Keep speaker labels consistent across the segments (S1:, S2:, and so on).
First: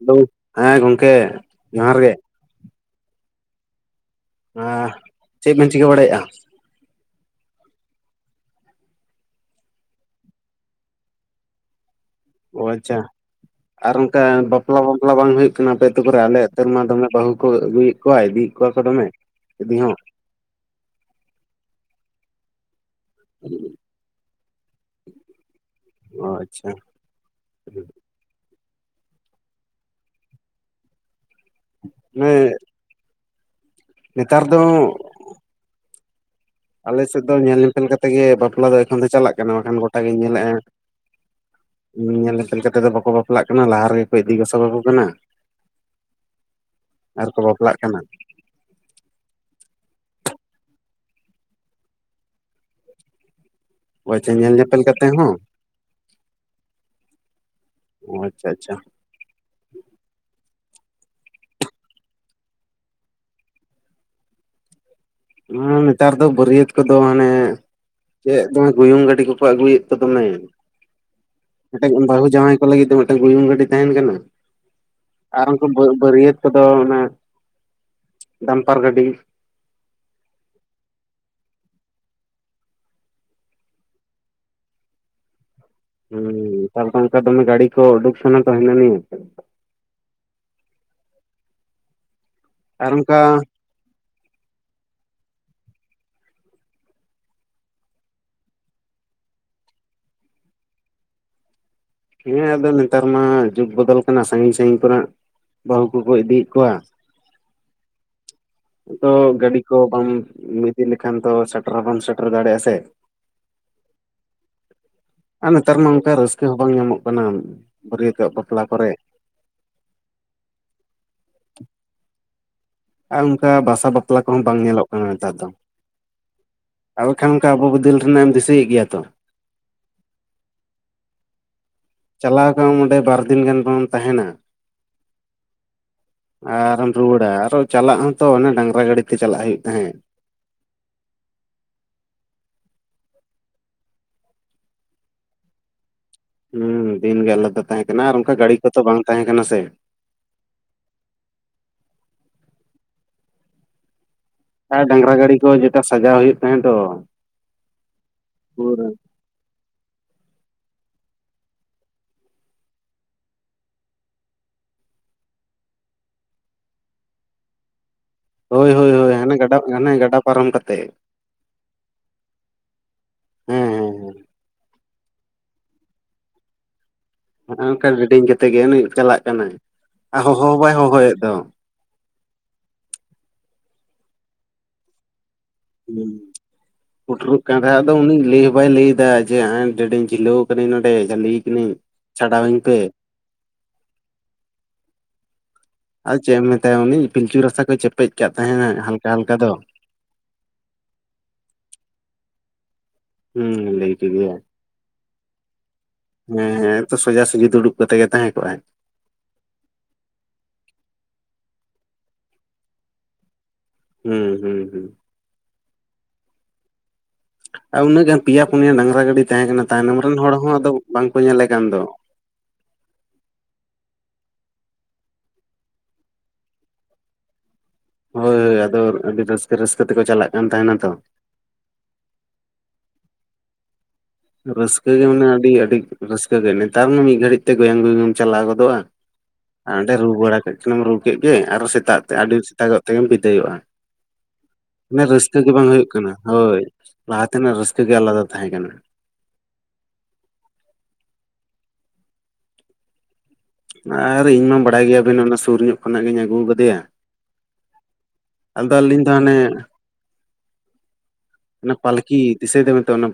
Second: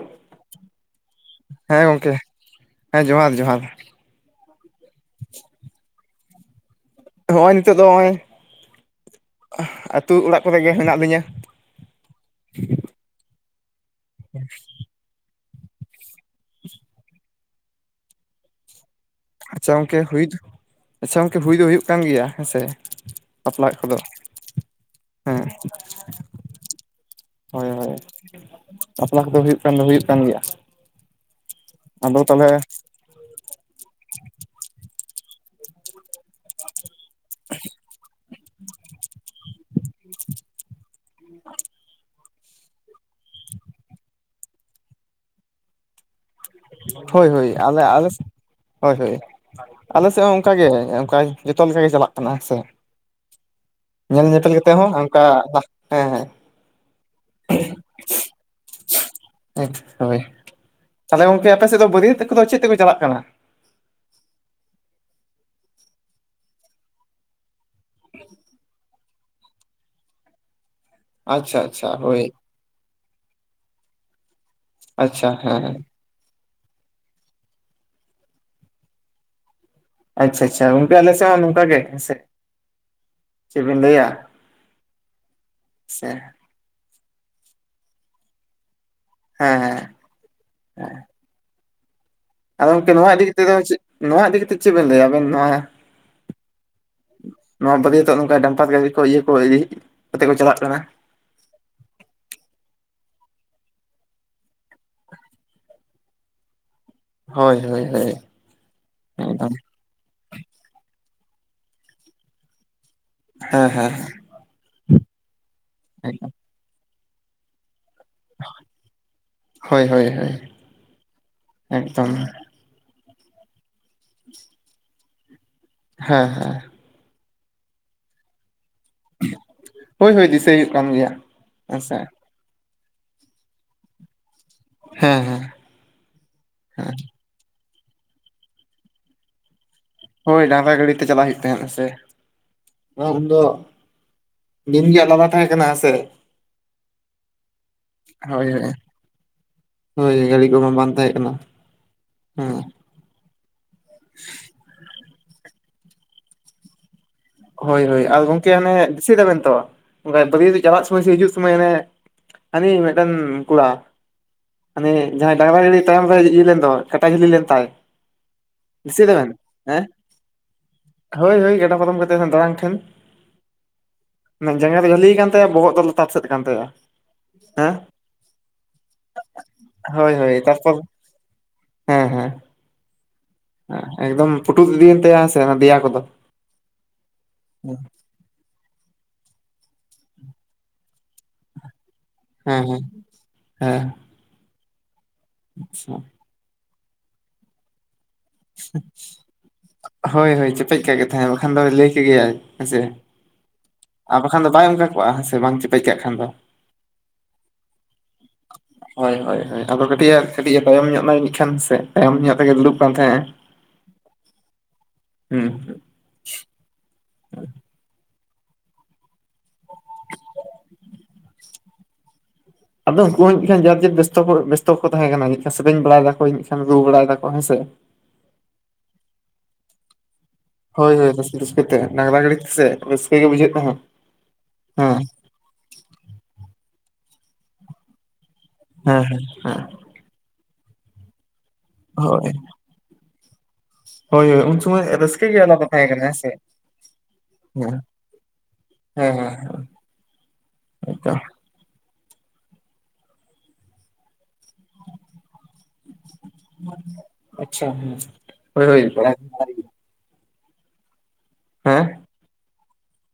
S1: Hello, ᱦᱮᱸ ᱜᱚᱢᱠᱮ
S2: ᱦᱮᱸ
S1: ᱡᱚᱦᱟᱨ ᱜᱮ
S2: ᱜᱚᱝᱠᱮ ᱦᱮᱸ ᱡᱚᱦᱟᱨ ᱡᱚᱦᱟᱨ
S1: ᱪᱮᱫ ᱵᱮᱱ ᱪᱤᱠᱟᱹ ᱵᱟᱲᱟᱮᱜᱼᱟ?
S2: ᱦᱚᱸᱜᱼᱚᱭ ᱱᱤᱛᱚᱜ ᱫᱚ ᱦᱚᱸᱜᱼᱚᱭ ᱟᱹᱛᱩ ᱚᱲᱟᱜ ᱠᱚᱨᱮ ᱜᱮ ᱦᱮᱱᱟᱜ ᱞᱤᱧᱟ᱾
S1: ᱚ ᱟᱪᱪᱷᱟ ᱟᱨ ᱚᱱᱠᱟ ᱵᱟᱯᱞᱟ ᱢᱟᱯᱞᱟ ᱫᱚ ᱵᱟᱝ ᱦᱩᱭᱩᱜ ᱠᱟᱱᱟ ᱟᱯᱮ ᱟᱹᱛᱩ ᱠᱚᱨᱮ ᱟᱞᱮ ᱟᱹᱛᱩ ᱢᱟ ᱫᱚᱢᱮ ᱵᱟᱹᱦᱩ ᱠᱚ ᱟᱹᱜᱩᱭᱼᱮᱫ ᱠᱚᱣᱟ ᱤᱫᱤᱭᱼᱮᱫ ᱠᱚᱣᱟ ᱠᱚ ᱫᱚᱢᱮ
S2: ᱟᱪᱪᱷᱟ
S1: ᱤᱫᱤ ᱦᱚᱸ
S2: ᱜᱚᱢᱠᱮ ᱦᱩᱭᱩᱜ ᱟᱪᱪᱷᱟ ᱜᱚᱢᱠᱮ ᱦᱩᱭ ᱫᱚ ᱦᱩᱭᱩᱜ ᱠᱟᱱ ᱜᱮᱭᱟ ᱦᱮᱸ ᱥᱮ ᱵᱟᱯᱞᱟᱜ ᱠᱚᱫᱚ ᱦᱮᱸ
S1: ᱚ ᱟᱪᱪᱷᱟ
S2: ᱦᱳᱭ ᱦᱳᱭ ᱵᱟᱯᱞᱟ ᱠᱚᱫᱚ ᱦᱩᱭᱩᱜ ᱠᱟᱱ ᱫᱚ ᱦᱩᱭᱩᱜ ᱠᱟᱱ ᱜᱮᱭᱟ ᱟᱫᱚ
S1: ᱢᱟᱱᱮ
S2: ᱛᱟᱞᱦᱮ
S1: ᱱᱮᱛᱟᱨ ᱫᱚ ᱟᱞᱮᱥᱮᱫ ᱫᱚ ᱧᱮᱞ ᱧᱮᱯᱮᱞ ᱠᱟᱛᱮ ᱜᱮ ᱵᱟᱯᱞᱟ ᱫᱚ ᱮᱠᱷᱚᱱ ᱫᱚ ᱪᱟᱞᱟᱜ ᱠᱟᱱᱟ ᱵᱟᱠᱷᱟᱱ ᱜᱚᱴᱟᱜ ᱜᱤᱧ ᱧᱮᱞᱮᱜᱼᱟ ᱧᱮᱞ ᱧᱮᱯᱮᱞ ᱠᱟᱛᱮ ᱫᱚ ᱵᱟᱠᱚ ᱵᱟᱯ ᱵᱟᱯᱞᱟᱜ ᱠᱟᱱᱟ ᱞᱟᱦᱟ ᱨᱮᱜᱮ ᱠᱚ ᱤᱫᱤ ᱜᱚᱥᱚ ᱠᱟᱠᱚ ᱠᱟᱱᱟ
S2: ᱦᱳᱭ
S1: ᱟᱨᱠᱚ
S2: ᱦᱳᱭ
S1: ᱵᱟᱯᱞᱟᱜ
S2: ᱟᱞᱮ
S1: ᱠᱟᱱᱟ
S2: ᱟᱞᱮ ᱥᱮᱫ ᱦᱳᱭ ᱦᱳᱭ ᱟᱞᱮ ᱥᱮᱫ ᱦᱚᱸ ᱚᱱᱠᱟᱜᱮ ᱚᱱᱠᱟ ᱡᱚᱛᱚ ᱞᱮᱠᱟ ᱜᱮ ᱪᱟᱞᱟᱜ ᱠᱟᱱᱟ ᱦᱮᱸ ᱥᱮ ᱧᱮᱞ ᱧᱮᱯᱮᱞ ᱠᱟᱛᱮ ᱦᱚᱸ ᱚᱱᱠᱟ ᱦᱮᱸ ᱦᱮᱸ
S1: ᱚ ᱟᱪᱪᱷᱟ ᱟᱪᱪᱷᱟ
S2: ᱦᱳᱭ ᱛᱟᱦᱚᱞᱮ ᱜᱚᱝᱠᱮ ᱟᱯᱮᱥᱮᱫ ᱫᱚ ᱵᱟᱨᱭᱟᱹᱛ ᱠᱚᱫᱚ ᱪᱮᱫ ᱛᱮᱠᱚ ᱪᱟᱞᱟᱜ ᱠᱟᱱᱟ?
S1: ᱦᱩᱸ ᱱᱮᱛᱟᱨ ᱫᱚ ᱵᱟᱹᱨᱭᱟᱹᱛ ᱠᱚᱫᱚ ᱦᱟᱱᱮ ᱪᱮᱫ ᱫᱚᱢᱮ ᱜᱩᱭᱩᱝ ᱜᱟᱹᱰᱤ ᱠᱚᱠᱚ ᱟᱹᱜᱩᱭᱼᱮᱫ ᱛᱚ ᱫᱚᱢᱮ
S2: ᱟᱪᱪᱷᱟ ᱟᱪᱪᱷᱟ
S1: ᱢᱤᱫᱴᱟᱝ
S2: ᱦᱳᱭ
S1: ᱵᱟᱹᱦᱩ ᱡᱟᱶᱟᱭ ᱠᱚ ᱞᱟᱹᱜᱤᱫ ᱫᱚ ᱢᱤᱫᱴᱟᱝ ᱜᱩᱭᱩᱝ ᱜᱟᱹᱰᱤ ᱛᱟᱦᱮᱸᱱ ᱠᱟᱱᱟ᱾
S2: ᱟᱪᱪᱷᱟ
S1: ᱟᱨ ᱩᱱᱠᱩ
S2: ᱦᱮᱸ
S1: ᱵᱟᱹᱨᱭᱟᱹᱛ ᱠᱚᱫᱚ ᱚᱱᱟ ᱰᱟᱢᱯᱟᱨ ᱜᱟᱹᱰᱤ
S2: ᱟᱪᱪᱷᱟ ᱟᱪᱪᱷᱟ ᱜᱚᱝᱠ ᱟᱞᱮᱥᱮᱫ ᱦᱚᱸ ᱱᱚᱝᱠᱟ ᱜᱮ ᱦᱮᱸ ᱥᱮ ᱪᱮᱫᱵᱤᱱ ᱞᱟᱹᱭᱟ ᱥᱮ ᱦᱮᱸ
S1: ᱦᱩᱸ ᱱᱮᱛᱟᱨ ᱚᱱᱠᱟ ᱫᱚᱢᱮ ᱜᱟᱹᱰᱤ ᱠᱚ ᱩᱰᱩᱠᱥᱚᱱᱟ ᱛᱟᱦᱮᱱᱼᱟ
S2: ᱦᱮᱸ ᱦᱮᱸ ᱟᱫᱚ ᱜᱚᱢᱠᱮ
S1: ᱟᱨ
S2: ᱱᱚᱣᱟ ᱤᱫᱤ
S1: ᱚᱱᱠᱟ
S2: ᱠᱟᱛᱮᱫ ᱫᱚ ᱱᱚᱣᱟ ᱤᱫᱤ ᱠᱟᱛᱮ ᱪᱮᱫ ᱵᱮᱱ ᱞᱟᱹᱭᱟ ᱟᱵᱤᱱ ᱱᱚᱣᱟ ᱱᱚᱣᱟ ᱵᱟᱹᱨᱭᱟᱹᱛᱚ ᱱᱚᱝᱠᱟ ᱰᱟᱢᱯᱟᱨ ᱜᱟᱹᱰᱤ ᱠᱚ ᱤᱭᱟᱹ ᱠᱚ ᱤᱫᱤ ᱠᱟᱛᱮᱫ ᱠᱚ ᱪᱟᱞᱟᱜ ᱠᱟᱱᱟ
S1: ᱦᱮᱸ ᱟᱫᱚ ᱱᱮᱛᱟᱨ ᱢᱟ ᱡᱩᱜ ᱵᱚᱫᱚᱞ ᱠᱟᱱᱟ ᱥᱟᱸᱜᱤᱧ ᱥᱟᱸᱜᱤᱧ ᱠᱚᱨᱮᱱᱟᱜ ᱵᱟᱹᱦᱩ ᱠᱚ ᱠᱚ ᱤᱫᱤᱭᱮᱫ ᱠᱚᱣᱟ᱾
S2: ᱦᱳᱭ ᱦᱳᱭ ᱦᱳᱭ
S1: ᱛᱚ
S2: ᱮᱠᱫᱚᱢ
S1: ᱜᱟᱰᱤ ᱠᱚ ᱵᱟᱢ ᱤᱫᱤ ᱞᱮᱠᱷᱟᱱ ᱫᱚ ᱥᱮᱴᱮᱨ ᱦᱚᱸ ᱵᱟᱢ ᱥᱮᱴᱮᱨ ᱫᱟᱲᱮᱭᱟᱜᱼᱟ ᱥᱮ
S2: ᱦᱮᱸ ᱦᱮᱸ
S1: ᱟᱨ ᱱᱮᱛᱟᱨ ᱢᱟ ᱚᱱᱠᱟ
S2: ᱮᱠᱫᱚᱢ
S1: ᱨᱟᱹᱥᱠᱟ ᱵᱟᱝ ᱧᱟᱢᱚᱜ ᱠᱟᱱᱟ ᱵᱟᱹᱨᱭᱟᱹᱛᱚᱜ ᱵᱟᱯᱞᱟ ᱠᱚᱨᱮ
S2: ᱦᱳᱭ ᱦᱳᱭ ᱦᱳᱭ ᱮᱠᱫᱚᱢ
S1: ᱟᱨ ᱚᱱᱠᱟ ᱵᱟᱥᱟ ᱵᱟᱯᱞᱟ ᱠᱚᱦᱚᱸ ᱵᱟᱝ ᱧᱮᱞᱚᱜ ᱠᱟᱱᱟ ᱱᱮᱛᱟᱨ ᱫᱚ
S2: ᱦᱮᱸ ᱦᱮᱸ
S1: [inaudible] ᱚᱱᱠᱟ ᱟᱵᱚ ᱵᱤᱫᱟᱹᱞ ᱨᱮᱱᱟᱜ ᱮᱢ ᱫᱤᱥᱟᱹᱭᱮᱫ ᱜᱮᱭᱟ ᱛᱚ
S2: ᱦᱳᱭ ᱦᱳᱭ ᱫᱤᱥᱟᱹᱭ ᱦᱩᱭᱩᱜ ᱠᱟᱱ ᱜᱮᱭᱟ ᱦᱮᱸᱥᱮ
S1: ᱪᱟᱞᱟᱣ ᱟᱠᱟᱱ ᱚᱸᱰᱮ ᱵᱟᱨ ᱫᱤᱱ ᱜᱟᱱ ᱵᱚᱱ ᱛᱟᱦᱮᱸᱱᱟ᱾
S2: ᱦᱮᱸ ᱦᱮᱸ
S1: ᱟᱨᱮᱢ
S2: ᱦᱮᱸ
S1: ᱨᱩᱣᱟᱹᱲ ᱟ, ᱟᱨᱚ ᱪᱟᱞᱟᱜ ᱦᱚᱸᱛᱚ ᱚᱱᱮ ᱰᱟᱝᱜᱨᱟ ᱜᱟᱹᱲᱤ ᱛᱮ ᱪᱟᱞᱟᱜ ᱦᱩᱭᱩᱜ ᱛᱟᱦᱮᱸᱫ
S2: ᱦᱳᱭ ᱰᱟᱝᱜᱨᱟ ᱜᱟᱹᱲᱤ ᱛᱮ ᱪᱟᱞᱟᱜ ᱦᱩᱭᱩᱜ ᱛᱟᱦᱮᱸᱫ ᱦᱮᱸᱥᱮ ᱩᱱᱫᱚ ᱫᱤᱱ ᱜᱮ ᱟᱞᱟᱫᱟ ᱛᱟᱦᱮᱸ ᱠᱟᱱᱟ ᱦᱮᱸ ᱥᱮ
S1: ᱦᱩᱸ ᱫᱤᱱᱜᱮ ᱟᱞᱟᱫᱟ ᱛᱟᱦᱮᱸ ᱠᱟᱱᱟ ᱟᱨ ᱚᱱᱠᱟ
S2: ᱦᱳᱭ
S1: ᱜᱟᱹᱰᱤ
S2: ᱦᱳᱭ
S1: ᱠᱚᱛᱚ ᱵᱟᱝ ᱛᱟᱦᱮᱸ ᱠᱟᱱᱟ ᱥᱮ᱾
S2: ᱦᱳᱭ ᱜᱟᱹᱰᱤ ᱠᱚᱢᱟ ᱵᱟᱝ ᱛᱟᱦᱮᱸ ᱠᱟᱱᱟ ᱦᱮᱸ [unintelligible]
S1: ᱟᱨ ᱰᱟᱝᱨᱟ ᱜᱟᱹᱰᱤ ᱠᱚ ᱡᱮᱴᱟ ᱥᱟᱡᱟᱣ ᱦᱩᱭᱩᱜ ᱠᱟᱱ ᱛᱚ᱾
S2: ᱦᱳᱭ ᱦᱳᱭ ᱟᱨ ᱜᱚᱢᱠᱮ ᱦᱟᱱᱮ ᱫᱤᱥᱟᱹᱭ ᱫᱟᱵᱮᱱ ᱛᱚ ᱚᱱᱠᱟ ᱵᱟᱹᱨᱭᱟᱹ ᱪᱟᱞᱟᱜ ᱥᱳᱢᱚᱭ ᱥᱮ ᱦᱤᱡᱩᱜ ᱥᱩᱢᱚᱭ ᱦᱮ ᱦᱟᱹᱱᱤ ᱢᱤᱫᱴᱮᱱ ᱠᱚᱲᱟ ᱢᱟᱱᱮ ᱡᱟᱦᱟᱸᱭ ᱰᱟᱹᱝᱨᱟ ᱜᱟᱹᱰᱤ ᱛᱟᱭᱚᱢ ᱨᱮ ᱤᱭᱟᱹ ᱞᱮᱱ ᱫᱚ ᱠᱟᱴᱟ ᱡᱷᱟᱞᱤ ᱞᱮᱱ ᱛᱟᱭ
S1: ᱦᱳᱭ ᱦᱳᱭ
S2: ᱫᱤᱥᱟᱹᱭ
S1: ᱦᱳᱭ
S2: ᱫᱟᱵᱮᱱ
S1: ᱦᱟᱱᱮ ᱜᱟᱰᱟ
S2: ᱦᱮᱸ
S1: ᱦᱟᱱᱮ ᱜᱟᱰᱟ ᱯᱟᱨᱚᱢ ᱠᱟᱛᱮᱜ
S2: ᱦᱳᱭ ᱦᱳᱭ ᱜᱟᱰᱟ ᱯᱚᱛᱚᱢ ᱠᱟᱛᱮ ᱫᱟᱲᱟᱢ ᱴᱷᱮᱱ
S1: ᱦᱮᱸ ᱦᱮᱸ ᱦᱮᱸ
S2: ᱡᱟᱸᱜᱟ ᱫᱚ ᱡᱟᱹᱞᱤᱭ ᱠᱟᱱ ᱛᱟᱭᱟ ᱵᱚᱦᱚᱜ ᱫᱚ ᱞᱟᱛᱟᱨ ᱥᱮᱫ ᱠᱟᱱ ᱛᱟᱭᱟ᱾ ᱦᱮᱸ
S1: ᱚᱱᱠᱟ ᱨᱮᱰᱤᱝ ᱠᱟᱛᱮᱫ ᱜᱮ ᱩᱱᱤ ᱪᱟᱞᱟᱜ ᱠᱟᱱᱟᱭ
S2: ᱦᱳᱭ
S1: ᱟᱨ
S2: ᱦᱳᱭ
S1: ᱦᱚᱦᱚ ᱵᱟᱭ
S2: ᱛᱟᱨᱯᱚᱨ
S1: ᱦᱚᱦᱚᱭᱮᱫ ᱫᱚ᱾
S2: ᱦᱮᱸ ᱦᱮᱸ ᱦᱮᱸ ᱮᱠᱫᱚᱢ ᱯᱩᱴᱩᱛᱡ ᱤᱫᱤᱭᱮᱱ ᱛᱟᱭᱟ ᱥᱮ ᱫᱮᱭᱟ ᱠᱚᱫᱚ
S1: [unintelligible] ᱯᱩᱴᱨᱩᱵ ᱠᱟᱸᱴᱷᱟ
S2: ᱦᱮᱸ
S1: ᱫᱚ ᱩᱱᱤ ᱞᱟᱹᱭ ᱦᱚᱸ ᱵᱟᱭ ᱞᱟᱹᱭ ᱮᱫᱟ ᱡᱮ [inaudible] ᱡᱷᱤᱞᱟᱹᱣ ᱠᱟᱹᱧ ᱱᱚᱸᱰᱮ ᱡᱟᱹᱞᱤᱭ ᱠᱟᱹᱱᱟᱹᱧ ᱪᱷᱟᱰᱟᱣᱤᱧ
S2: ᱦᱮᱸ
S1: ᱯᱮ
S2: ᱦᱮᱸ ᱦᱮᱸ ᱟᱪᱪᱷᱟ
S1: ᱟᱫᱚ ᱪᱮᱫ ᱮᱢ ᱢᱮᱛᱟᱭᱟ ᱩᱱᱤ ᱯᱤᱞᱪᱩ ᱨᱟᱥᱟ ᱠᱚᱭ ᱪᱮᱯᱮᱡ ᱟᱠᱟᱫ ᱛᱟᱦᱮᱸᱱᱟ ᱦᱟᱞᱠᱟ ᱦᱟᱞᱠᱟ ᱫᱚ
S2: ᱦᱳᱭ ᱦᱳᱭ ᱪᱮᱯᱮᱡ ᱠᱟᱜ ᱜᱮ ᱛᱟᱦᱮᱸᱫ ᱵᱟᱠᱷᱟᱱ ᱫᱚ ᱞᱟᱹᱭ ᱠᱮ ᱜᱮᱭᱟᱭ ᱦᱮᱸᱥᱮ
S1: ᱦᱩᱸ ᱞᱟᱹᱭ
S2: ᱟᱨ
S1: ᱠᱮᱫᱮᱭᱟᱭ
S2: ᱵᱟᱠᱷᱟᱱ ᱫᱚ ᱵᱟᱭ ᱚᱱᱠᱟ ᱠᱚᱼᱟ ᱦᱮᱸ ᱥᱮ ᱵᱟᱝ ᱪᱮᱯᱮᱡ ᱠᱟᱜ ᱠᱷᱟᱱ ᱫᱚ
S1: ᱦᱮᱸ ᱦᱮᱸ ᱛᱚ ᱥᱚᱡᱟ ᱥᱚᱡᱷᱤ ᱫᱩᱲᱩᱵ ᱠᱟᱛᱮᱜ ᱜᱮ ᱛᱟᱦᱮᱸ ᱠᱚᱜᱼᱟᱭ
S2: ᱦᱳᱭ ᱦᱳᱭ ᱦᱳᱭ ᱟᱫᱚ ᱠᱟᱹᱴᱤᱡ ᱮ ᱠᱟᱴᱤᱡ ᱮ ᱛᱟᱭᱚᱢ ᱧᱚᱜ ᱱᱟ ᱢᱤᱫ ᱠᱷᱟᱱ ᱥᱮ ᱛᱟᱭᱚᱢ ᱧᱚᱜ ᱛᱮᱜᱮ ᱫᱩᱲᱩᱵ ᱠᱟᱱ ᱛᱟᱦᱮᱸᱜᱼᱟᱭ
S1: ᱦᱩᱸ ᱦᱩᱸ ᱦᱩᱸ
S2: ᱦᱩᱸ
S1: ᱟᱨ ᱩᱱᱟᱹᱜ ᱜᱟᱱ ᱯᱮᱭᱟ ᱯᱩᱱᱭᱟ ᱰᱟᱝᱨᱟ ᱜᱟᱹᱰᱤ ᱛᱟᱦᱮᱸ ᱠᱟᱱᱟ ᱛᱟᱭᱱᱚᱢ ᱨᱮᱱ ᱦᱚᱲ ᱦᱚᱸ ᱟᱫᱚ ᱵᱟᱝ ᱠᱚ ᱧᱮᱞᱮ ᱠᱟᱱ ᱫᱚ᱾
S2: ᱟᱫᱚ ᱩᱱᱠᱩ ᱦᱚᱸ ᱡᱟᱱᱤᱡ ᱠᱷᱟᱱ ᱡᱟᱨ ᱡᱮᱨ ᱵᱮᱥᱛᱚ ᱠᱚ ᱵᱮᱥᱛᱚ ᱠᱚ ᱛᱟᱦᱮᱸ ᱠᱟᱱᱟ ᱡᱟᱱᱤ ᱠᱷᱟᱱ ᱥᱮᱨᱮᱧ ᱵᱟᱲᱟᱭ ᱫᱟᱠᱚ ᱨᱩ ᱵᱟᱲᱟᱭ ᱫᱟᱠᱚ ᱦᱮᱸ ᱥᱮ
S1: ᱦᱳᱭ ᱦᱳᱭ ᱟᱫᱚ ᱟᱹᱰᱤ ᱨᱟᱹᱥᱠᱟᱹ ᱨᱟᱹᱥᱠᱟᱹ ᱛᱮᱠᱚ ᱪᱟᱞᱟᱜ ᱠᱟᱱ ᱛᱟᱦᱮᱸᱱᱟ ᱛᱚ
S2: ᱦᱳᱭ ᱦᱳᱭ ᱨᱟᱹᱥᱠᱟᱹ ᱨᱟᱹᱥᱠᱟᱹ ᱛᱮ ᱰᱟᱝᱜᱽᱨᱟ ᱜᱟᱹᱰᱤ ᱛᱮ ᱥᱮ ᱨᱟᱹᱥᱠᱟᱹ ᱜᱮ ᱵᱩᱡᱷᱟᱹᱜ ᱛᱟᱦᱮᱸᱫ᱾
S1: ᱨᱟᱹᱥᱠᱟᱹ
S2: ᱦᱮᱸ
S1: ᱜᱮ ᱢᱟᱱᱮ ᱟᱹᱰᱤ ᱟᱹᱰᱤ ᱨᱟᱹᱥᱠᱟᱹ ᱜᱮ ᱱᱮᱛᱟᱨ ᱢᱟ ᱢᱤᱫ ᱜᱷᱟᱹᱲᱤᱡ ᱛᱮ ᱜᱚᱭᱟᱝ ᱜᱩᱭᱩᱝ ᱮᱢ ᱪᱟᱞᱟᱣ ᱜᱚᱫᱚᱜ
S2: ᱦᱮᱸ ᱦᱮᱸ ᱦᱮᱸ
S1: ᱟᱨ ᱚᱸᱰᱮ ᱨᱩ ᱵᱟᱲᱟ ᱠᱮᱫ ᱠᱷᱮᱢ ᱨᱩ ᱠᱮᱫ ᱜᱮ ᱟᱨᱚ ᱥᱮᱛᱟᱜ ᱥᱮᱛᱟᱜ ᱛᱮ
S2: ᱦᱳᱭ
S1: ᱟᱹᱰᱤ ᱥᱮᱛᱟᱜ ᱛᱮᱜᱮᱢ ᱵᱤᱫᱟᱹᱭᱚᱜᱼᱟ᱾
S2: ᱦᱳᱭ ᱦᱳᱭ ᱩᱱ ᱥᱩᱢᱚᱭ
S1: ᱩᱱᱟᱹᱜ ᱨᱟᱹᱥᱠᱟᱹ ᱜᱮ ᱵᱟᱝ ᱦᱩᱭᱩᱜ ᱠᱟᱱᱟ ᱦᱳᱭ ᱞᱟᱦᱟ ᱛᱮᱱᱟᱜ ᱨᱟᱹᱥᱠᱟᱹ ᱜᱮ ᱟᱞᱟᱫᱟ ᱛᱟᱦᱮᱸ ᱠᱟᱱᱟ᱾
S2: ᱦᱮᱸ ᱦᱮᱸ ᱦᱮᱸ ᱟᱛᱚ
S1: ᱟᱨ ᱤᱧ ᱢᱟ ᱵᱟᱲᱟᱭ ᱜᱮᱭᱟ ᱵᱤᱱ ᱚᱱᱟ ᱥᱩᱨ ᱧᱚᱜ ᱠᱷᱱᱟᱜ ᱜᱤᱧ ᱟᱹᱜᱩ ᱠᱟᱫᱮᱭᱟ
S2: ᱟᱪᱪᱷᱟ ᱦᱮᱸ ᱦᱳᱭ
S1: ᱟᱫᱚ
S2: ᱦᱳᱭ
S1: ᱟᱞᱤᱧ ᱫᱚ ᱦᱟᱱᱮ ᱚᱱᱟ
S2: ᱦᱮᱸ
S1: ᱯᱟᱞᱠᱤ ᱫᱤᱥᱟᱹᱭ ᱫᱚᱵᱮᱱ ᱛᱚ ᱚᱱᱟ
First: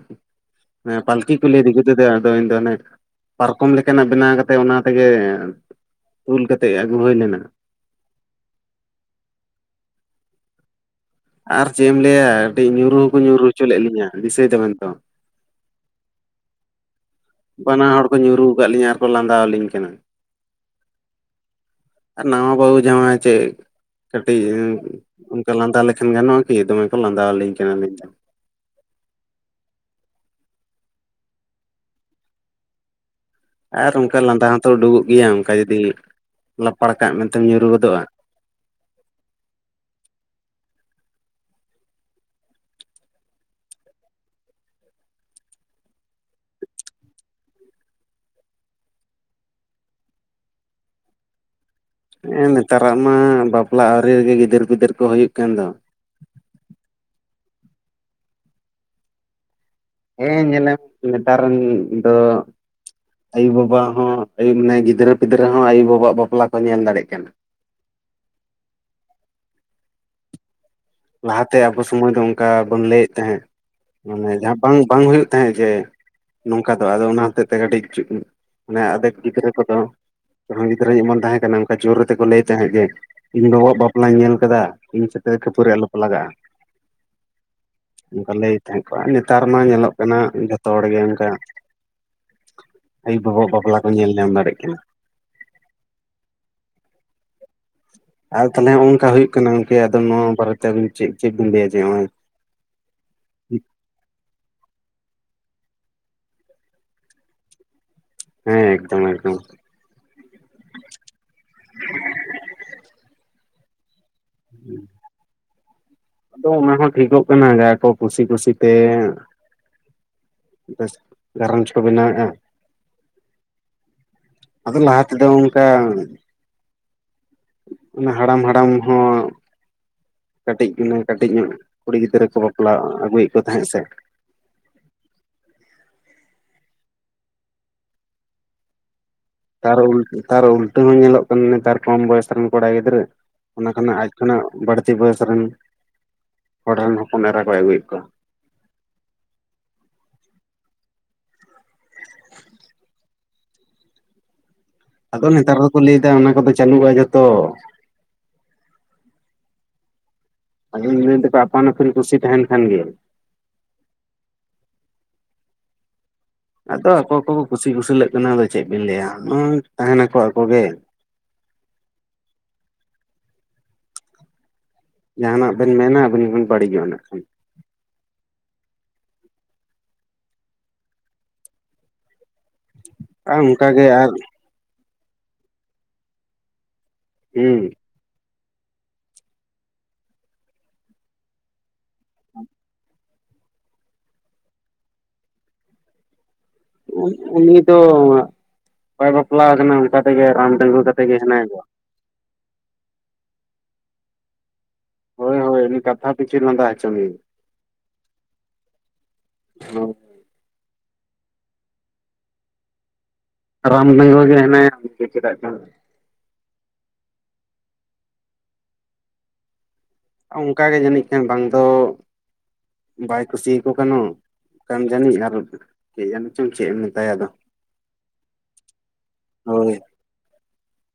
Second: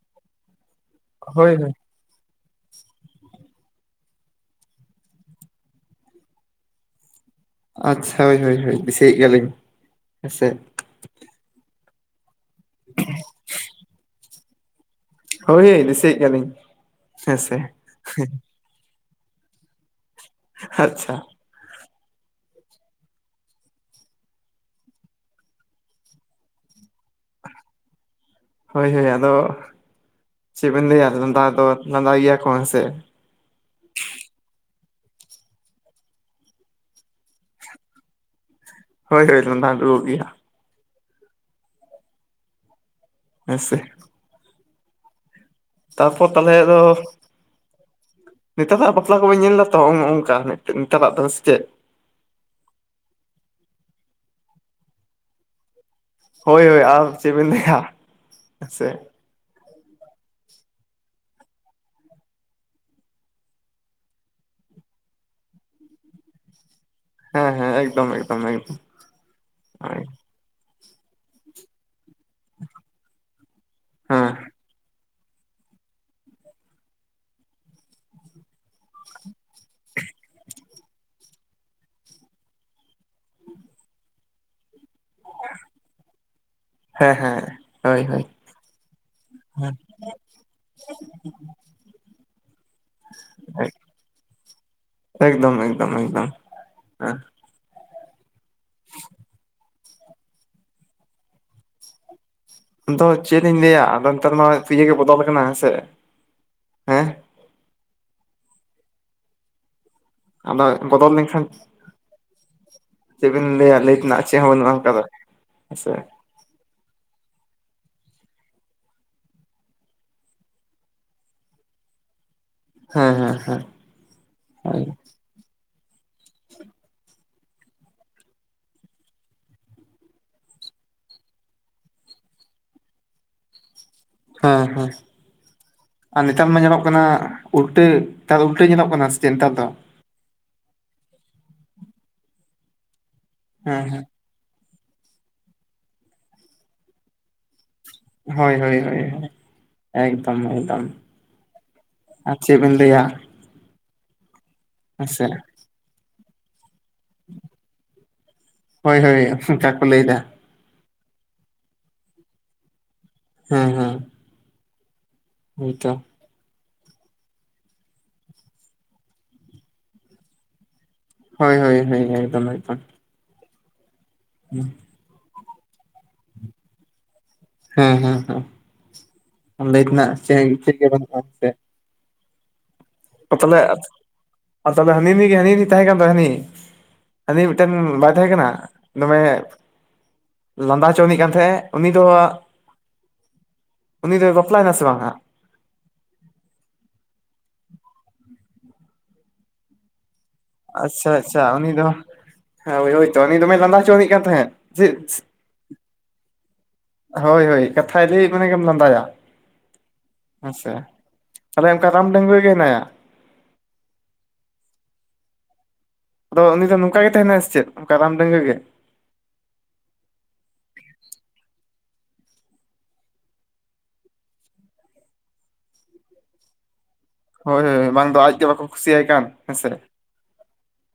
S1: ᱮᱸ ᱯᱟᱞᱠᱤ ᱠᱚ
S2: ᱦᱳᱭ
S1: ᱞᱟᱹᱭᱟ
S2: ᱦᱳᱭ
S1: ᱫᱤᱠᱩ ᱛᱮᱫᱚ ᱟᱫᱚ ᱤᱧ ᱫᱚ ᱚᱱᱮ ᱯᱟᱨᱠᱚᱢ ᱞᱮᱠᱟᱱᱟᱜ ᱵᱮᱱᱟᱣ ᱠᱟᱛᱮᱜ ᱚᱱᱟ ᱛᱮᱜᱮ ᱛᱩᱞ ᱠᱟᱛᱮᱜ ᱟᱹᱜᱩ ᱦᱳᱭ ᱞᱮᱱᱟ
S2: ᱟᱪᱪᱷᱟ ᱦᱳᱭ ᱦᱳᱭ ᱦᱳᱭ ᱫᱤᱥᱟᱹᱭᱮᱜ ᱜᱮᱭᱟᱞᱤᱧ ᱦᱮᱸᱥᱮ
S1: ᱟᱨ ᱪᱮᱜ ᱮᱢ ᱞᱮᱭᱟ ᱠᱟᱹᱴᱤᱡ ᱧᱩᱨᱩ ᱦᱚᱠᱚ ᱧᱩᱨᱩ ᱦᱚᱪᱚ ᱞᱮᱜ ᱞᱤᱧᱟᱹ ᱫᱤᱥᱟᱹᱭ ᱫᱚᱵᱮᱱ ᱛᱚ
S2: ᱦᱳᱭ ᱦᱳᱭ ᱫᱤᱥᱟᱹᱭᱮᱜ ᱜᱮᱭᱟᱞᱤᱧ ᱦᱮᱸᱥᱮ
S1: ᱵᱟᱱᱟ ᱦᱚᱲ ᱠᱚ ᱧᱩᱨᱩ ᱟᱠᱟᱜ ᱞᱤᱧᱟᱹ ᱟᱨᱠᱚ ᱞᱟᱸᱫᱟᱣ ᱟᱹᱞᱤᱧ ᱠᱟᱱᱟ
S2: ᱟᱪᱪᱷᱟ
S1: ᱟᱨ ᱱᱟᱣᱟ ᱵᱟᱦᱩ ᱡᱟᱶᱟᱭ ᱪᱮ ᱠᱟᱹᱴᱤᱡ ᱚᱱᱠᱟ ᱞᱟᱸᱫᱟ ᱞᱮᱠᱷᱟᱱ ᱜᱟᱱᱚᱜᱼᱟ ᱠᱤ ᱫᱚᱢᱮ ᱠᱚ ᱞᱟᱸᱫᱟ ᱟᱹᱞᱤᱧ ᱠᱟᱱᱟ ᱟᱞᱤᱧ ᱫᱚ
S2: ᱦᱳᱭ ᱦᱳᱭ ᱟᱫᱚ ᱪᱮᱜᱵᱮᱱ ᱞᱟᱹᱭᱟ ᱞᱟᱸᱫᱟ ᱫᱚ ᱞᱟᱸᱫᱟᱭ ᱜᱮᱭᱟ ᱠᱚ ᱦᱮᱸ ᱥᱮ
S1: ᱟᱨ ᱚᱝᱠᱟ ᱞᱟᱸᱫᱟ ᱦᱚᱸᱛᱚ ᱩᱰᱩᱜᱚᱜ ᱜᱤᱭᱟ ᱚᱝᱠᱟ ᱡᱩᱫᱤ ᱞᱟᱯᱟᱲ ᱠᱟᱜ ᱢᱮᱱᱛᱮᱢ ᱧᱩᱨᱩ ᱜᱚᱫᱚᱜᱼᱟ
S2: ᱦᱳᱭ ᱦᱳᱭ ᱞᱟᱸᱫᱟ ᱚᱸᱰᱳᱠᱚᱜᱼᱜᱤᱭᱟ ᱦᱮᱸ ᱥᱮ ᱛᱟᱨᱯᱚᱨ ᱛᱟᱦᱚᱞᱮ ᱟᱫᱚ ᱱᱮᱛᱟᱨᱟᱜ ᱵᱟᱯᱞᱟ ᱠᱚᱵᱮᱱ ᱧᱮᱞ ᱫᱟᱛᱚ ᱦᱚᱜᱼᱚᱝ ᱦᱚᱜᱼᱚᱝ ᱠᱟ ᱱᱮᱛ ᱱᱮᱛᱟᱨᱟᱜ ᱫᱚ ᱥᱮᱪᱮᱫ
S1: ᱦᱮᱸ ᱱᱮᱛᱟᱨᱟᱜ ᱢᱟ ᱵᱟᱯᱞᱟ ᱟᱹᱣᱨᱤ ᱨᱤᱜᱤ ᱜᱤᱫᱟᱹᱨ ᱯᱤᱫᱟᱹᱨ ᱠᱚ ᱦᱚᱭᱩᱜ ᱠᱟᱱ ᱫᱚ
S2: ᱦᱳᱭ ᱦᱳᱭ ᱟᱨ ᱪᱮᱜ ᱵᱤᱱ ᱞᱮᱭᱟ ᱦᱮᱸ ᱥᱮ
S1: ᱦᱮᱸ ᱧᱮᱞᱮᱢ ᱱᱮᱛᱟᱨᱮᱱ ᱫᱚ ᱟᱭᱳᱵᱟᱵᱟ ᱦᱚᱸ ᱟᱭᱩ ᱢᱟᱱᱮ ᱜᱤᱫᱽᱨᱟᱹ ᱯᱤᱫᱽᱨᱟᱹ ᱦᱚᱸ ᱟᱭᱩᱵᱟᱵᱟᱣᱟᱜ ᱵᱟᱯᱞᱟ ᱠᱚ ᱧᱮᱞ ᱫᱟᱲᱮᱜ ᱠᱟᱱᱟ
S2: ᱦᱮᱸ ᱦᱮᱸ ᱮᱠᱫᱚᱢ ᱮᱠᱫᱚᱢ ᱮᱠᱫᱚᱢ ᱦᱳᱭ
S1: ᱞᱟᱦᱟᱛᱮ ᱟᱵᱚ ᱥᱩᱢᱟᱹᱭ ᱫᱚ ᱚᱝᱠᱟ ᱵᱚᱱ ᱞᱟᱹᱭᱮᱫ ᱛᱟᱦᱮᱸᱜ ᱢᱟᱱᱮ
S2: ᱦᱮᱸ
S1: ᱡᱟᱦᱟᱸ ᱵᱟᱝ ᱵᱟᱝ ᱦᱩᱭᱩᱜ ᱛᱟᱦᱮᱸᱜ ᱡᱮ ᱱᱚᱝᱠᱟ ᱫᱚ ᱟᱫᱚ ᱚᱱᱟ ᱦᱚᱛᱮᱜ ᱛᱮ ᱠᱟᱹᱴᱤᱡ ᱪᱩᱜ ᱢᱟᱱᱮ ᱟᱫᱮᱠ ᱜᱤᱫᱽᱨᱟᱹ ᱠᱚᱫᱚ ᱡᱟᱦᱟᱸᱭ ᱜᱤᱫᱽᱨᱟᱹ ᱜᱮ ᱠᱚ ᱛᱟᱦᱮᱸ ᱠᱟᱱᱟ ᱡᱳᱨ ᱜᱟᱛᱮᱜ ᱠᱚ ᱞᱟᱹᱭ ᱛᱟᱦᱮᱸᱜ ᱡᱮ ᱤᱧ ᱵᱟᱵᱟᱣᱟᱜ ᱵᱟᱯᱞᱟᱧ ᱧᱮᱞ ᱠᱟᱫᱟ ᱤᱧ ᱥᱟᱛᱮᱜ ᱠᱷᱟᱹᱯᱟᱹᱨᱤ ᱟᱞᱚᱯᱮ ᱞᱟᱜᱟᱜᱼᱟ
S2: ᱦᱮᱸ ᱦᱮᱸ ᱦᱳᱭ ᱦᱳᱭ
S1: ᱚᱝᱠᱟ ᱞᱟᱹᱭ ᱛᱟᱦᱮᱸᱜ ᱠᱚ ᱟᱨ ᱱᱮᱛᱟᱨ ᱢᱟ ᱧᱮᱞᱚᱜ ᱠᱟᱱᱟ ᱡᱷᱚᱛᱚ ᱦᱚᱲ ᱜᱮ ᱚᱝᱠᱟ ᱟᱭᱩ ᱵᱟᱵᱟᱭᱟᱜ ᱵᱟᱯᱞᱟ ᱠᱚ ᱧᱮᱞ ᱧᱟᱢ ᱫᱟᱲᱮᱜ ᱠᱟᱱᱟ
S2: ᱮᱠᱫᱚᱢ ᱮᱠᱫᱚᱢ ᱮᱠᱫᱚᱢ ᱦᱮᱸ
S1: ᱟᱨ ᱛᱟᱞᱦᱮ ᱦᱚᱜᱼᱚᱝᱠᱟ ᱦᱩᱭᱩᱜ ᱠᱟᱱᱟ ᱜᱚᱝᱠᱮ ᱟᱫᱚ ᱱᱚᱣᱟ ᱵᱟᱨᱮᱛᱮ ᱟᱵᱤᱱ ᱪᱮᱜ ᱪᱮᱜ ᱵᱤᱱ ᱞᱟᱹᱭᱟ ᱡᱮ ᱦᱚᱸᱜᱼᱚᱭ
S2: ᱟᱫᱚ ᱪᱮᱫ ᱤᱧ ᱞᱟᱹᱭᱟ ᱟᱫᱚ ᱱᱮᱛᱟᱨ ᱢᱟ ᱤᱭᱟᱹ ᱜᱮ ᱵᱚᱫᱚᱞ ᱠᱟᱱᱟ ᱦᱮᱸᱥᱮ ᱦᱮᱸ
S1: ᱦᱮᱸ ᱮᱠᱫᱚᱢ ᱮᱠᱫᱚᱢ
S2: ᱟᱫᱚ ᱵᱚᱫᱚᱞ ᱞᱮᱝᱠᱷᱟᱱ ᱪᱮᱜ ᱵᱤᱱ ᱞᱟᱹᱭᱟ ᱞᱟᱹᱭ ᱛᱮᱱᱟᱜ ᱪᱮᱜ ᱦᱚᱸ ᱵᱟᱹᱱᱩᱜᱼᱟ ᱚᱝᱠᱟᱫᱚ ᱥᱮ
S1: ᱛᱚ ᱚᱱᱟ ᱦᱚᱸ ᱴᱷᱤᱠᱚᱜ ᱠᱟᱱᱟ ᱡᱮ ᱟᱠᱚ ᱠᱩᱥᱤ ᱠᱩᱥᱤᱛᱮ ᱵᱮᱥ ᱜᱟᱨᱚᱸᱡᱽ ᱠᱚ ᱵᱮᱱᱟᱣᱭᱮᱜᱼᱟ
S2: ᱦᱮᱸ ᱦᱮᱸ ᱦᱮᱸ
S1: ᱞᱟᱦᱟ ᱟᱫᱚ ᱚᱝᱠᱟ ᱚᱱᱟ ᱦᱟᱲᱟᱢ ᱦᱟᱲᱟᱢ ᱦᱚᱸ ᱠᱟᱹᱴᱤᱡ ᱪᱩᱞᱩᱝ ᱠᱟᱹᱴᱤᱡ ᱧᱚᱜ ᱠᱩᱲᱤ ᱜᱤᱫᱽᱨᱟᱹ ᱠᱚ ᱵᱟᱯᱞᱟ ᱟᱹᱜᱩᱭᱮᱜ ᱠᱚ ᱛᱟᱦᱮᱸᱜ ᱥᱮ
S2: ᱦᱮᱸ ᱦᱮᱸ ᱟᱨ ᱱᱮᱛᱟᱨ ᱢᱟ ᱧᱮᱞᱚᱜ ᱠᱟᱱᱟ ᱩᱞᱴᱟᱹ ᱱᱮᱛᱟᱨ ᱩᱞᱴᱟᱹ ᱧᱮᱞᱚᱜ ᱠᱟᱱᱟ ᱪᱮᱫ ᱱᱮᱛᱟᱨ ᱫᱚ
S1: ᱛᱟᱨ ᱩᱞ ᱛᱟᱨ ᱩᱞᱴᱟᱹ ᱦᱚᱸ ᱧᱮᱞᱚᱜ ᱠᱟᱱᱟ ᱱᱮᱛᱟᱨ ᱠᱚᱢ ᱵᱚᱭᱮᱥ ᱨᱮᱱ ᱠᱚᱲᱟ ᱜᱤᱫᱽᱨᱟᱹ ᱚᱱᱟ
S2: ᱦᱮᱸ
S1: ᱠᱷᱚᱱᱟᱜ
S2: ᱦᱮᱸ
S1: ᱟᱡ ᱠᱷᱚᱱᱟᱜ ᱵᱟᱹᱲᱛᱤ ᱵᱚᱭᱮᱥ ᱨᱮᱱ ᱦᱚᱲ ᱨᱮᱱ ᱦᱚᱯᱚᱱ ᱮᱨᱟ ᱠᱚᱭ ᱟᱹᱜᱩᱭᱮᱜ ᱠᱚᱣᱟ
S2: ᱦᱳᱭ ᱦᱳᱭ ᱮᱠᱫᱚᱢ ᱮᱠᱫᱚᱢ ᱟᱨ ᱪᱮᱜ ᱵᱮᱱ ᱞᱟᱹᱭᱟ ᱦᱮᱸᱥᱮ
S1: ᱟᱫᱚ ᱱᱮᱛᱟᱨ ᱫᱚᱠᱚ ᱞᱟᱹᱭᱫᱟ ᱚᱱᱟ ᱠᱚᱫᱚ ᱪᱟᱹᱞᱩᱜᱼᱟ ᱡᱷᱚᱛᱚ
S2: ᱦᱳᱭ ᱦᱳᱭ ᱚᱱᱠᱟ ᱠᱚ ᱞᱟᱹᱭᱮᱫᱟ
S1: ᱟᱫᱚᱧ ᱞᱟᱹᱭ ᱫᱟᱠᱚ ᱟᱯᱟᱱ ᱟᱹᱯᱤᱱ ᱠᱩᱥᱤ ᱛᱟᱦᱮᱱ ᱠᱷᱟᱱ ᱜᱮ
S2: ᱦᱮᱸ ᱦᱮᱸ ᱦᱳᱭᱛᱚ
S1: ᱟᱫᱚ ᱟᱠᱚ ᱠᱚᱠᱚ ᱠᱩᱥᱤ ᱠᱩᱥᱤᱞᱟᱜ ᱠᱟᱱᱟ᱾ ᱟᱫᱚ ᱪᱮᱫ ᱵᱤᱱ ᱞᱟᱹᱭᱟ ᱢᱟ ᱛᱟᱦᱮᱱᱟᱠᱚ ᱟᱠᱚᱜᱮ᱾
S2: ᱦᱳᱭ ᱦᱳᱭ ᱦᱳᱭ ᱮᱠᱫᱚᱢ ᱮᱠᱫᱚᱢ᱾ ᱦᱮᱸ,
S1: ᱡᱟᱦᱟᱱᱟᱜ ᱵᱮᱱ ᱢᱮᱱᱟ, ᱟᱵᱤᱱ ᱵᱤᱱ ᱵᱟᱹᱲᱤᱡᱚᱜᱼᱟ ᱤᱱᱟᱹᱜ ᱠᱷᱟᱱ᱾
S2: ᱦᱮᱸ ᱦᱮᱸ ᱦᱮᱸ ᱚᱸᱵᱮ ᱞᱟᱹᱭ ᱛᱮᱱᱟᱜ ᱪᱮᱫ ᱜᱮ ᱵᱟᱹᱱᱩᱜᱼᱟ ᱥᱮ᱾
S1: ᱟᱨ
S2: ᱛᱟᱦᱚᱞᱮ
S1: ᱚᱱᱠᱟᱜᱮ ᱟᱨ
S2: ᱛᱟᱦᱚᱞᱮ ᱦᱟᱱᱤᱱᱤ ᱜᱮ ᱦᱟᱹᱱᱤ ᱛᱟᱦᱮᱸ ᱠᱟᱱ ᱛᱚ ᱦᱟᱹᱱᱤ? ᱦᱟᱱᱤ ᱢᱤᱫᱴᱮᱱ
S1: ᱦᱮᱸ
S2: ᱵᱟᱭ ᱛᱟᱦᱮ ᱠᱟᱱᱟ? ᱫᱚᱢᱮ ᱞᱟᱸᱫᱟ ᱦᱚᱪᱚᱤᱧ ᱠᱟᱱ ᱛᱟᱦᱮᱸᱜ ᱩᱱᱤ ᱫᱚ ᱩᱱᱤᱫ ᱫᱚ ᱵᱟᱯᱞᱟᱭᱮ ᱱᱟᱥᱮ ᱵᱟᱝᱣᱟᱼᱟ?
S1: ᱩᱱᱤ ᱫᱚ ᱵᱟᱭ ᱵᱟᱯᱞᱟ ᱠᱟᱱᱟ ᱚᱱᱠᱟ ᱛᱮᱜᱮ ᱨᱟᱱ
S2: ᱟᱪᱪᱷᱟ ᱟᱪᱪᱷᱟ, ᱩᱱᱤ ᱫᱚ ᱦᱮᱭ ᱦᱳᱭᱛᱚ ᱩᱱᱤ ᱫᱚᱢᱮ ᱞᱟᱸᱫᱟ ᱦᱚᱪᱚᱣᱤᱡ ᱠᱟᱱ ᱛᱟᱦᱮᱸᱫ? ᱪᱮᱫ
S1: ᱦᱳᱭ ᱦᱳᱭ ᱩᱱᱤ ᱠᱟᱛᱷᱟ ᱯᱤᱪᱷᱩ ᱞᱟᱸᱫᱟ ᱦᱚᱪᱚ ᱢᱮᱭᱟ
S2: ᱦᱳᱭ ᱦᱳᱭ, ᱠᱟᱛᱷ ᱞᱟᱹᱭ ᱢᱟᱱᱮ ᱜᱮᱢ ᱞᱟᱸᱫᱟᱭᱟ᱾
S1: ᱦ [unintelligible]
S2: ᱟᱪᱪᱷᱟ ᱛᱟᱦᱚᱞᱮ, ᱚᱱᱠᱟ ᱨᱟᱢ ᱰᱟᱹᱝᱜᱩᱭᱟᱹ ᱜᱮ ᱦᱮᱱᱟᱭᱟ᱾
S1: ᱨᱟᱢ ᱰᱟᱹᱜᱩᱭᱟᱹ ᱜᱮ ᱦᱮᱱᱟᱭᱟ ᱪᱮᱫᱟᱜ ᱪᱚ᱾
S2: ᱟᱫᱚ ᱩᱱᱤ ᱫᱚ ᱱᱚᱝᱠᱟ ᱜᱮ ᱛᱟᱦᱮᱱᱟ ᱥᱮ ᱪᱮᱫ? ᱱᱚᱝᱠᱟ ᱨᱟᱢ ᱰᱟᱝᱜᱟᱹ ᱜᱮ?
S1: ᱚᱱᱠᱟᱜᱮ ᱡᱟᱹᱱᱤᱡ ᱠᱷᱟᱱ ᱵᱟᱝ ᱫᱚ᱾ ᱵᱟᱭ ᱠᱩᱥᱤᱭᱟᱠᱚ ᱠᱟᱱᱚᱝ, ᱠᱟᱱ ᱡᱟᱹᱱᱤᱡ ᱟᱨ ᱠᱤ ᱡᱟᱱᱤ ᱪᱚᱝ ᱪᱮᱫ ᱮᱢ ᱢᱮᱛᱟᱭᱟ ᱟᱫᱚ᱾
S2: ᱦᱳᱭ ᱦᱳᱭ ᱵᱟᱝ ᱫᱚ ᱟᱡᱽ ᱜᱮ ᱵᱟᱠᱚ ᱠᱩᱥᱤᱭᱟᱭ ᱠᱟᱱ᱾ ᱦᱮᱸᱥᱮ
S1: ᱦᱳᱭ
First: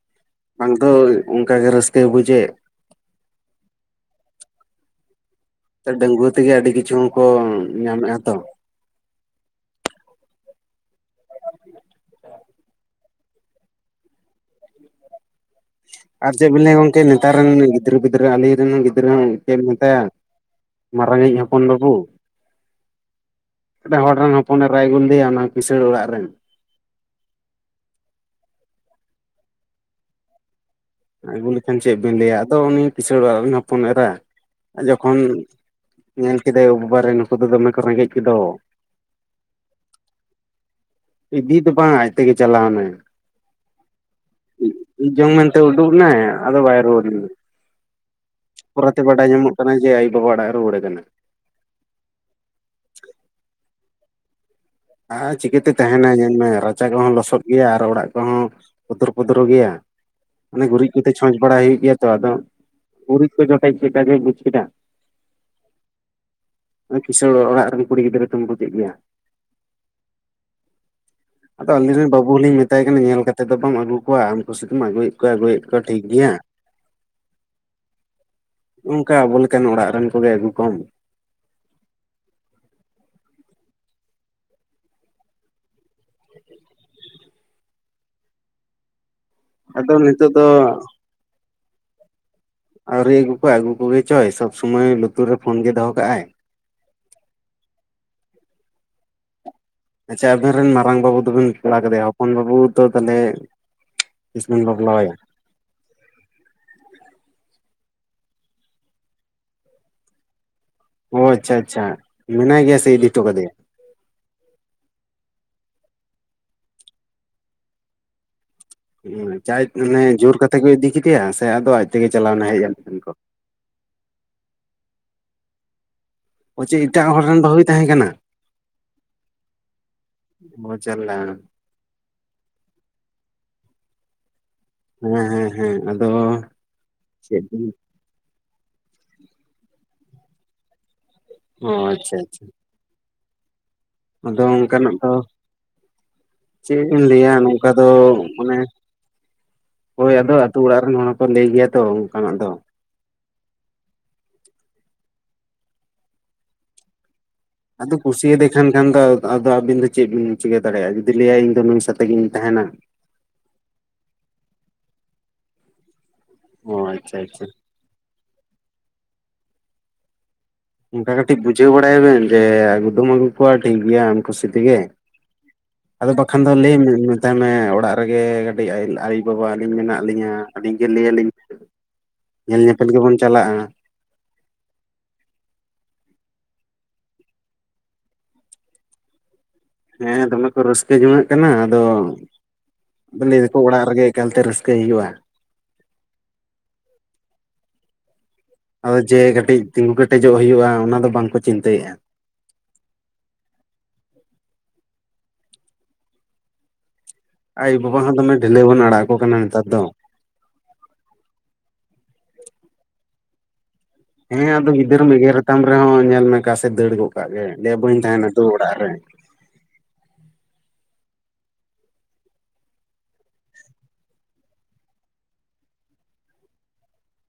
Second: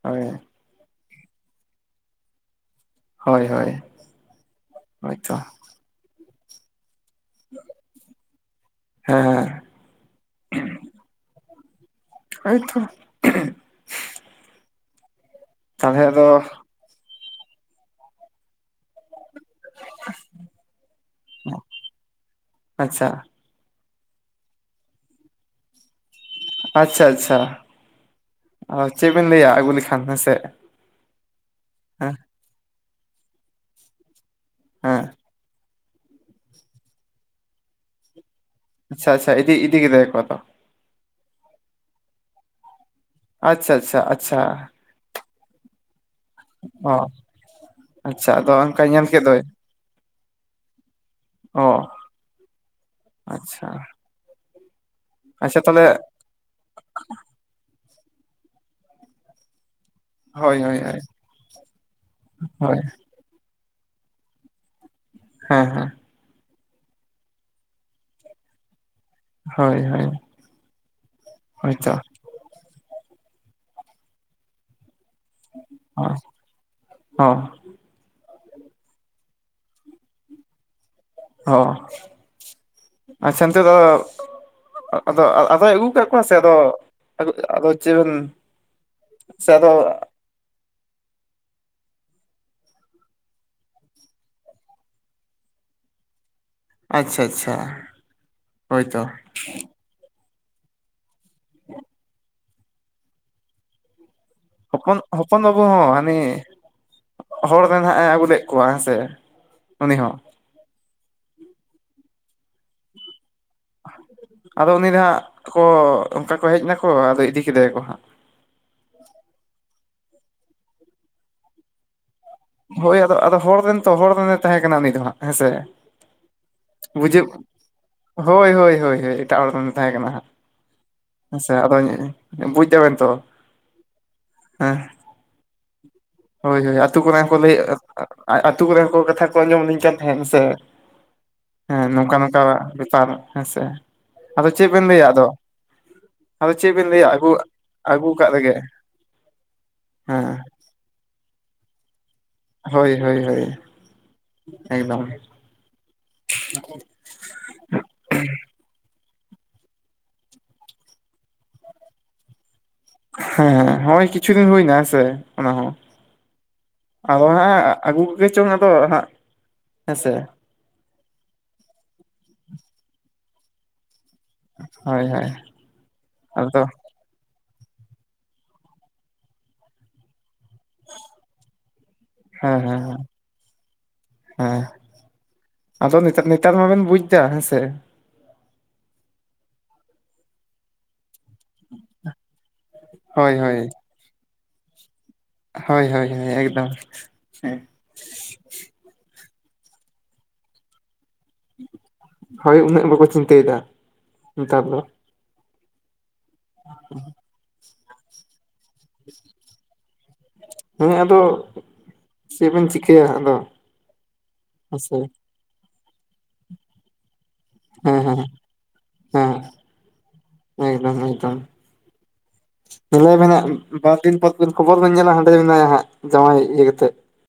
S2: ᱦᱳᱭ
S1: ᱵᱟᱝ ᱫᱚ ᱚᱱᱠᱟᱜᱮ ᱨᱟᱹᱥᱠᱟᱹᱭ ᱵᱩᱡᱮᱫ᱾
S2: ᱦᱳᱭ ᱦᱳᱭ, ᱦᱳᱭᱛᱚ᱾
S1: ᱰᱟᱹᱝᱜᱩᱭᱟᱹ ᱛᱮᱜᱮ ᱟᱹᱰᱤ ᱠᱤᱪᱷᱩ ᱠᱚ ᱧᱟᱢᱮᱫᱼᱟ ᱛᱚ᱾
S2: ᱦᱮᱸ ᱦᱮᱸ, ᱟᱪᱪᱷᱟ [unintelligible] ᱛᱟᱦᱚᱞᱮ ᱟᱫᱚ
S1: ᱟᱨ ᱪᱮᱫ ᱵᱤᱱ ᱞᱟᱹᱭᱟ ᱜᱚᱝᱠᱮ, ᱱᱮᱛᱟᱨ ᱨᱮᱱ ᱜᱤᱫᱽᱨᱟᱹ ᱯᱤᱫᱽᱨᱟᱹ ᱟᱞᱤᱧ ᱨᱮᱱ ᱜᱤᱫᱽᱨᱟᱹ ᱦᱚᱸ ᱪᱮᱫ ᱮᱢ ᱢᱮᱛᱟᱭᱟ ᱢᱟᱨᱟᱝᱤᱡ ᱦᱚᱯᱚᱱ ᱵᱟᱹᱵᱩ᱾
S2: ᱟᱪᱪᱷᱟ
S1: ᱢᱤᱫ ᱦᱚᱲ ᱨᱮᱱ ᱦᱚᱯᱚᱱᱮ ᱨᱟᱭ ᱟᱜᱳ ᱞᱮᱫᱮᱭᱟ ᱚᱱᱟ ᱠᱤᱥᱟᱹᱟᱹᱲ ᱚᱲᱟᱜ ᱨᱮᱱ᱾
S2: ᱟᱪᱪᱷᱟ ᱟᱪᱪᱷᱟ, ᱚ ᱪᱮᱫ ᱵᱤᱱ ᱞᱟᱹᱭᱟ ᱟᱹᱜᱩ ᱞᱮᱠᱷᱟᱱ ᱦᱮᱸᱥᱮ᱾
S1: ᱟᱹᱜᱩ ᱞᱮᱠᱷᱟᱱ ᱪᱮᱫ
S2: ᱦᱮᱸ
S1: ᱵᱮᱱ ᱞᱟᱹᱭᱟ᱾ ᱟᱫᱚ ᱩᱱᱤ ᱠᱤᱥᱟᱹᱲ ᱚᱲᱟᱜ ᱨᱮᱧ ᱦᱚᱯᱚᱱ ᱮᱨᱟ
S2: ᱦᱮᱸ
S1: ᱡᱚᱠᱷᱚᱱ ᱧᱮᱞ ᱠᱮᱫᱮᱭᱟ ᱠᱚ ᱵᱟᱵᱟᱨᱮ ᱱᱩᱠᱩ ᱫᱚ ᱫᱚᱢᱮ ᱠᱚ ᱨᱮᱸᱜᱮᱡ ᱠᱮᱫᱚ᱾
S2: ᱟᱪᱪᱷᱟ ᱟᱪᱪᱷᱟ, ᱤᱫᱤ ᱤᱫᱤ ᱠᱮᱫᱮᱭᱟ ᱟᱠᱚ ᱟᱫᱚ
S1: ᱤᱫᱤ ᱫᱚ ᱵᱟᱝ ᱟᱡ ᱛᱮᱜᱮ ᱪᱟᱞᱟᱣᱱᱟ᱾
S2: ᱟᱪᱪᱷᱟ ᱟᱪᱪᱷᱟ ᱟᱪᱪᱷᱟ
S1: ᱤᱡ ᱡᱚᱝ ᱢᱮᱱᱛᱮ ᱩᱰᱩᱠ ᱱᱟᱭ ᱟᱫᱚ ᱵᱟᱭ
S2: ᱚ
S1: ᱨᱩᱣᱟᱹᱲ ᱞᱮᱱ᱾
S2: ᱟᱪᱪᱷᱟ ᱟᱫᱚ? ᱚᱱᱠᱟ
S1: ᱯᱚᱨᱮᱛᱮ
S2: ᱧᱮᱞ ᱠᱮᱫ
S1: ᱵᱟᱲᱟᱭ
S2: ᱫᱚᱭ
S1: ᱧᱟᱢᱚᱜ ᱠᱟᱱᱟ ᱡᱮ ᱟᱭᱚ ᱵᱟᱵᱟ ᱚᱲᱟᱜ ᱛᱮ ᱨᱩᱭᱟᱹᱲᱟ ᱠᱟᱱᱟ᱾
S2: ᱚ ᱟᱪᱪᱷᱟ,
S1: ᱟᱨ
S2: ᱟᱪᱪᱷᱟ
S1: ᱪᱤᱠᱟᱹᱛᱮ
S2: ᱛᱟᱦᱚᱞᱮ
S1: ᱛᱟᱦᱮᱱᱟ᱾ ᱧᱮᱞ ᱢᱮ ᱨᱟᱪᱟ ᱠᱚᱦᱚᱸ ᱞᱚᱥᱚᱫ ᱜᱮᱭᱟ᱾ ᱟᱨ ᱚᱲᱟᱜ ᱠᱚᱦᱚᱸ ᱯᱚᱫᱷᱨᱚ ᱯᱚᱫᱷᱨᱚ ᱜᱮᱭᱟ᱾
S2: ᱦᱳᱭ
S1: ᱢᱟᱱᱮ
S2: ᱦᱳᱭ
S1: ᱜᱩᱨᱤᱡ ᱠᱚᱛᱮ ᱪᱷᱚᱸᱪ ᱵᱟᱲᱟ ᱦᱩᱭᱩᱜ ᱜᱮᱭᱟ ᱛᱚ᱾ ᱟᱫᱚ
S2: ᱦᱳᱭ
S1: ᱜᱩᱨᱤᱡ ᱠᱚ ᱡᱚᱴᱮᱡ ᱪᱮᱫ ᱜᱮ ᱵᱩᱡᱽ ᱠᱮᱫᱟ᱾
S2: ᱦᱮᱸ ᱦᱮᱸ,
S1: ᱟᱹᱲᱤ ᱠᱤᱥᱟᱹᱲ ᱚᱲᱟᱜ ᱨᱮᱱ ᱠᱩᱲᱤ ᱜᱤᱫᱽᱨᱟᱹ ᱫᱚᱢ ᱜᱩᱮᱫ ᱜᱮᱭᱟ᱾
S2: ᱦᱳᱭ ᱦᱳᱭ,
S1: ᱟᱫᱚ
S2: ᱦᱳᱭᱛᱚ
S1: ᱟᱹᱞᱤᱧ ᱨᱮᱱ ᱵᱟᱹᱵᱩ ᱦᱚᱞᱤᱧ ᱢᱮᱛᱟᱭ ᱠᱟᱱᱟ, ᱧᱮᱞ ᱠᱟᱛᱮᱫ ᱫᱚ ᱵᱟᱢ ᱟᱹᱜᱩ ᱠᱚᱣᱟ ᱟᱢ ᱠᱩᱥᱤ ᱛᱮᱢ ᱟᱹᱜᱩᱭᱮᱫ᱾ ᱠᱚ ᱟᱹᱜᱩᱭᱮᱫ ᱠᱚᱣᱟ ᱴᱷᱤᱠ
S2: ᱦᱚᱸ
S1: ᱜᱮᱭᱟ᱾
S2: ᱦᱚᱸ
S1: ᱱᱝᱠᱟ ᱟᱵᱚ ᱞᱮᱠᱟᱱ ᱚᱲᱟᱜ ᱨᱮᱱ ᱠᱚᱜᱮ ᱟᱹᱜᱩ ᱠᱚᱢ᱾
S2: ᱦᱚᱸ ᱟᱪᱪᱷᱟ ᱛᱮ ᱫᱚ ᱟᱫᱚ ᱟᱫᱚᱭ ᱟᱹᱜᱩ ᱟᱠᱟᱫ ᱠᱚᱣᱟ ᱥᱮ ᱟᱫᱚ ᱟᱫᱚ ᱪᱮᱫ ᱵᱮᱱ
S1: ᱟᱫᱚ ᱱᱤᱛᱚᱜ ᱫᱚ ᱟᱹᱣᱨᱤ ᱟᱹᱜᱩ ᱠᱚᱣᱟᱭ ᱾ᱟᱹᱜᱩ ᱠᱚᱜᱮ ᱪᱚᱭ ᱥᱚᱵᱽ ᱥᱩᱢᱚᱭ ᱞᱩᱛᱩᱨ ᱨᱮ ᱯᱷᱳᱱ ᱜᱮ ᱫᱚᱦᱚ ᱠᱟᱜᱼᱟᱭ᱾
S2: ᱟᱪᱪᱷᱟ ᱟᱪᱪᱷᱟ ᱦᱳᱭᱛᱚ ᱾
S1: ᱟᱪᱪᱷᱟ ᱟᱵᱤᱱ ᱨᱮᱱ ᱢᱟᱨᱟᱝ ᱵᱟᱹᱵᱩ ᱫᱚᱵᱤᱱ ᱵᱟᱯᱞᱟ ᱠᱮᱫᱮᱭᱟ, ᱦᱚᱯᱚᱱ ᱵᱟᱹᱵᱩ ᱫᱚ ᱛᱟᱞᱦᱮ
S2: ᱦᱚᱯᱚᱱ ᱦᱚ ᱦᱚᱯᱚᱱ ᱵᱟᱹᱵᱩ ᱦᱚᱸ ᱦᱟᱹᱱᱤ ᱦᱚᱲ ᱨᱮᱱ ᱦᱟᱸᱜ ᱮ ᱟᱹᱜᱩ ᱞᱮᱫ ᱠᱚᱣᱟ ᱦᱮᱸ ᱥᱮ ᱩᱱᱤ ᱦᱚᱸ᱾
S1: ᱚ ᱟᱪᱪᱷᱟ ᱟᱪᱪᱷᱟ ᱢᱮᱱᱟᱭ ᱜᱮᱭᱟ ᱥᱮ ᱤᱫᱤ ᱦᱚᱴᱚ ᱠᱟᱫᱮᱭᱟᱭ ‍‌?
S2: ᱟᱫᱚ ᱩᱱᱤ ᱫᱚ ᱦᱟᱸᱜ ᱠᱚ ᱚᱱᱠᱟ ᱠᱚ ᱦᱮᱡ ᱱᱟᱠᱚ ᱟᱫᱚ ᱤᱫᱤ ᱠᱮᱫᱮᱭᱟᱠᱚ ᱦᱟᱸᱜ᱾
S1: ᱩᱸ ᱪᱟᱭ ᱢᱟᱱᱮ ᱡᱳᱨ ᱠᱟᱛᱮ ᱠᱚ ᱤᱫᱤ ᱠᱮᱫᱮᱭᱟ ᱥᱮ ᱟᱫᱚ ᱟᱡ ᱛᱮᱜᱮ ᱪᱟᱞᱟᱣ ᱱᱟ?
S2: ᱦᱳᱭ ᱟᱫᱚ ᱟᱫᱚ ᱦᱚᱲ ᱨᱮᱱ ᱛᱚ ᱦᱚᱲ ᱨᱮᱱᱮ ᱛᱟᱦᱮᱸ ᱠᱟᱱᱟ ᱩᱱᱤ ᱫᱚ ᱦᱟᱸᱜ, ᱦᱮᱸᱥᱮ?
S1: ᱚ ᱪᱮᱫ ᱮᱴᱟᱜ ᱦᱚᱲ
S2: ᱵᱩᱡᱷᱟᱹᱜ
S1: ᱨᱮᱱ ᱵᱟᱹᱦᱩᱭ ᱛᱟᱦᱮᱸ ᱠᱟᱱᱟ
S2: ᱦᱳᱭ ᱦᱳᱭ ᱦᱳᱭ ᱦᱳᱭ ᱮᱴᱟᱜ ᱦᱚᱲ ᱨᱮᱱᱮ ᱛᱟᱦᱮᱸ ᱠᱟᱱᱟ ᱦᱟᱸᱜ᱾
S1: ᱚ ᱡᱟᱞᱟ
S2: ᱦᱮᱸᱥᱮ ᱟᱫᱚ ᱵᱩᱡ ᱫᱟᱵᱮᱱ ᱛᱚ ᱦᱮᱸ
S1: ᱦᱮᱸ ᱦᱮᱸ ᱦᱮᱸ ᱾ ᱟᱫᱚᱻ
S2: ᱦᱳᱭ ᱦᱳᱭ ᱟᱹᱛᱳ ᱠᱚᱨᱮᱱ ᱦᱚᱸ ᱠᱚ ᱞᱟᱹᱭ ᱟᱹᱛᱳ ᱠᱚᱨᱮ ᱦᱚᱲ ᱠᱟᱛᱷᱟ ᱠᱚ ᱟᱸᱡᱚᱢ ᱟᱹᱞᱤᱧ ᱠᱟᱱ ᱛᱟᱦᱮᱱ ᱦᱮᱸ ᱥᱮ ᱾
S1: ᱚ
S2: ᱦᱮᱸ ᱱᱚᱝᱠᱟ
S1: ᱟᱪᱪᱷᱟ
S2: ᱱᱚᱝᱠᱟ
S1: ᱟᱪᱪᱷᱟ
S2: ᱵᱮᱯᱟᱨ ᱦᱮᱸ ᱥᱮ ᱾
S1: ᱟᱫᱚ ᱚᱱᱠᱟᱱᱟᱜ ᱫᱚ
S2: ᱟᱫᱚ
S1: ᱪᱮᱫ
S2: ᱵᱮᱱ
S1: ᱵᱤᱱ
S2: ᱟᱹᱜᱩ
S1: ᱞᱟᱹᱭᱟ ᱱᱚᱝᱠᱟ ᱫᱚ
S2: ᱟᱹᱜᱩ ᱠᱟᱜ ᱨᱮᱜᱮ
S1: ᱢᱟᱱᱮ, ᱦᱳᱭ
S2: ᱦᱮᱸ
S1: ᱟᱫᱚ ᱟᱛᱩ ᱚᱲᱟᱜ ᱨᱮᱱ ᱦᱚᱲ ᱦᱚᱸᱠᱚ ᱞᱟᱹᱭ ᱜᱮᱭᱟ ᱛᱚ ᱚᱱᱠᱟᱱᱟᱜ ᱫᱚ᱾
S2: ᱦᱳᱭ ᱦᱳᱭ ᱦᱳᱭ᱾ ᱮᱠᱫᱚᱢ᱾ [inaudible]
S1: ᱟᱫᱚ ᱠᱩᱥᱤᱭᱟᱫᱮ ᱠᱷᱟᱱ ᱠᱷᱟᱱ ᱫᱚ ᱟᱫᱚ ᱟᱵᱤᱱ ᱫᱚ ᱪᱮᱫ ᱵᱤᱱ ᱪᱤᱠᱟᱹ ᱫᱟᱲᱮᱭᱟᱜᱼᱟ, ᱡᱩᱫᱤ ᱞᱟᱹᱭᱟᱭ ᱤᱧᱫᱚ ᱱᱩᱭ ᱥᱟᱸᱛᱮ ᱜᱤᱧ ᱛᱟᱦᱮᱱᱟ᱾
S2: ᱦᱮᱸ ᱦᱚᱸᱜᱚᱭ ᱠᱤᱪᱷᱩ ᱫᱤᱱ ᱦᱩᱭᱱᱟ ᱦᱮᱸᱥᱮ ᱚᱱᱟ ᱦᱚᱸ
S1: ᱚ ᱟᱪᱪᱷᱟ
S2: ᱟᱫᱚ
S1: ᱟᱪᱪᱷᱟ
S2: ᱦᱮᱸ ᱟᱹᱜᱩ ᱠᱚᱜᱮ ᱪᱚᱝ ᱟᱫᱚ ᱦᱟᱸᱜ, ᱦᱮᱸ ᱥᱮ?
S1: ᱚᱱᱠᱟ ᱠᱟᱹᱴᱤᱡ ᱵᱩᱡᱟᱹᱣ ᱵᱟᱲᱟᱭ ᱮᱵᱮᱱ ᱡᱮ ᱟᱹᱜᱩᱫᱚᱢ ᱟᱹᱜᱩ ᱠᱚᱣᱟ ᱴᱷᱤᱠ ᱜᱮᱭᱟ᱾ ᱠᱷᱩᱥᱤ ᱛᱮᱜᱮ
S2: ᱦᱳᱭ ᱦᱳᱭ
S1: ᱟᱫᱚ ᱵᱟᱠᱷᱚᱱ ᱫᱚ ᱞᱟᱭ ᱢᱮ ᱱᱟᱣᱟ ᱛᱟᱭ ᱢᱮ ᱚᱲᱟᱜ ᱨᱮᱜᱮ ᱠᱟᱹᱴᱤᱡ [unintelligible] ᱟᱭᱩ-ᱵᱟᱵᱟ ᱟᱹᱞᱤᱧ ᱢᱮᱱᱟᱜ ᱞᱤᱧᱟᱹ ᱟᱹᱞᱤᱧ ᱜᱮ ᱞᱟᱹᱭᱟ ᱞᱤᱧ
S2: ᱦᱮᱸ ᱦᱮᱸ ᱦᱮᱸ ᱦᱮᱸ᱾ ᱫᱚ ᱱᱮᱛᱟᱨ ᱱᱮᱛᱟᱨ ᱢᱟᱵᱤᱱ ᱵᱩᱡ ᱫᱟ ᱦᱮᱸᱥᱮ᱾
S1: ᱦᱮᱸ ᱫᱚᱢᱮ ᱠᱚ ᱨᱟᱹᱥᱠᱟᱹ ᱡᱚᱝᱟᱜ ᱠᱟᱱᱟ ᱟᱫᱚ,
S2: ᱦᱳᱭ
S1: ᱞᱟᱹᱭ ᱫᱟᱠᱚ ᱚᱲᱟᱜ ᱨᱮᱜᱮ ᱮᱠᱟᱞ ᱛᱮ ᱨᱟᱹᱥᱠᱟᱹᱭ ᱦᱩᱭᱩᱜ-ᱟ᱾
S2: ᱦᱳᱭ ᱦᱳᱭ ᱦᱳᱭ ᱮᱠᱫᱚᱢ᱾
S1: ᱦᱳᱭ ᱡᱮ ᱠᱟᱹᱴᱤᱡ ᱛᱤᱸᱜᱩ ᱠᱮᱴᱮᱡᱚᱜ ᱦᱩᱭᱩᱜᱼᱟ ᱚᱱᱟ ᱫᱚ ᱵᱟᱝ ᱠᱚ ᱪᱤᱱᱛᱟᱹᱭᱮᱜᱼᱟ ᱾
S2: ᱦᱳᱭ ᱩᱱᱟᱹᱜ ᱵᱟᱠᱚ ᱪᱤᱱᱛᱟᱹᱭᱫᱟ ᱱᱮᱛᱟᱨ ᱫᱚ᱾ [inaudible]
S1: ᱟᱭᱳ ᱵᱟᱵᱟ ᱦᱚᱸ ᱫᱚᱢᱮ ᱰᱷᱤᱞᱟᱹᱣ ᱵᱚᱱ ᱟᱲᱟᱜ ᱟᱠᱚ ᱠᱟᱱᱟ ᱱᱮᱛᱟᱨ ᱫᱚ ᱾
S2: ᱦᱮᱸ ᱟᱫᱚ ᱪᱮᱫ ᱵᱮᱱ ᱪᱤᱠᱟᱹᱭᱟ ᱟᱫᱚᱼᱼ
S1: ᱦᱮᱸ ᱟᱫᱚ ᱜᱤᱫᱟᱹᱨᱢ ᱮᱜᱮᱨᱮᱛᱟᱢ ᱨᱮ ᱦᱚᱸ ᱧᱮᱞ ᱢᱮ ᱚᱠᱟᱥᱮᱫ ᱫᱟᱹᱲ ᱜᱚᱫ ᱠᱟᱜ ᱜᱮ ᱞᱟᱹᱭᱟᱭ ᱵᱟᱹᱧ
S2: ᱦᱮᱸ ᱦᱮᱸ
S1: ᱛᱟᱦᱮᱱᱟ ᱫᱳ ᱚᱲᱟᱜ ᱨᱮ᱾
S2: ᱦᱮᱸ ᱮᱠᱫᱚᱢ ᱮᱠᱫᱚᱢ᱾ ᱧᱮᱞᱚᱜ ᱟᱵᱮᱱ ᱦᱟᱸᱜ ᱵᱟᱨ ᱫᱤᱱ ᱯᱚᱨ ᱯᱚᱨ ᱠᱷᱚᱵᱚᱨ ᱵᱮᱱ ᱧᱮᱞᱟ ᱦᱟᱸᱜ ᱦᱟᱸᱰᱮ ᱢᱮᱱᱟᱭᱟ ᱦᱟᱸᱜ ᱡᱟᱶᱟᱭ ᱤᱭᱟᱹ ᱠᱟᱛᱮᱫ ᱾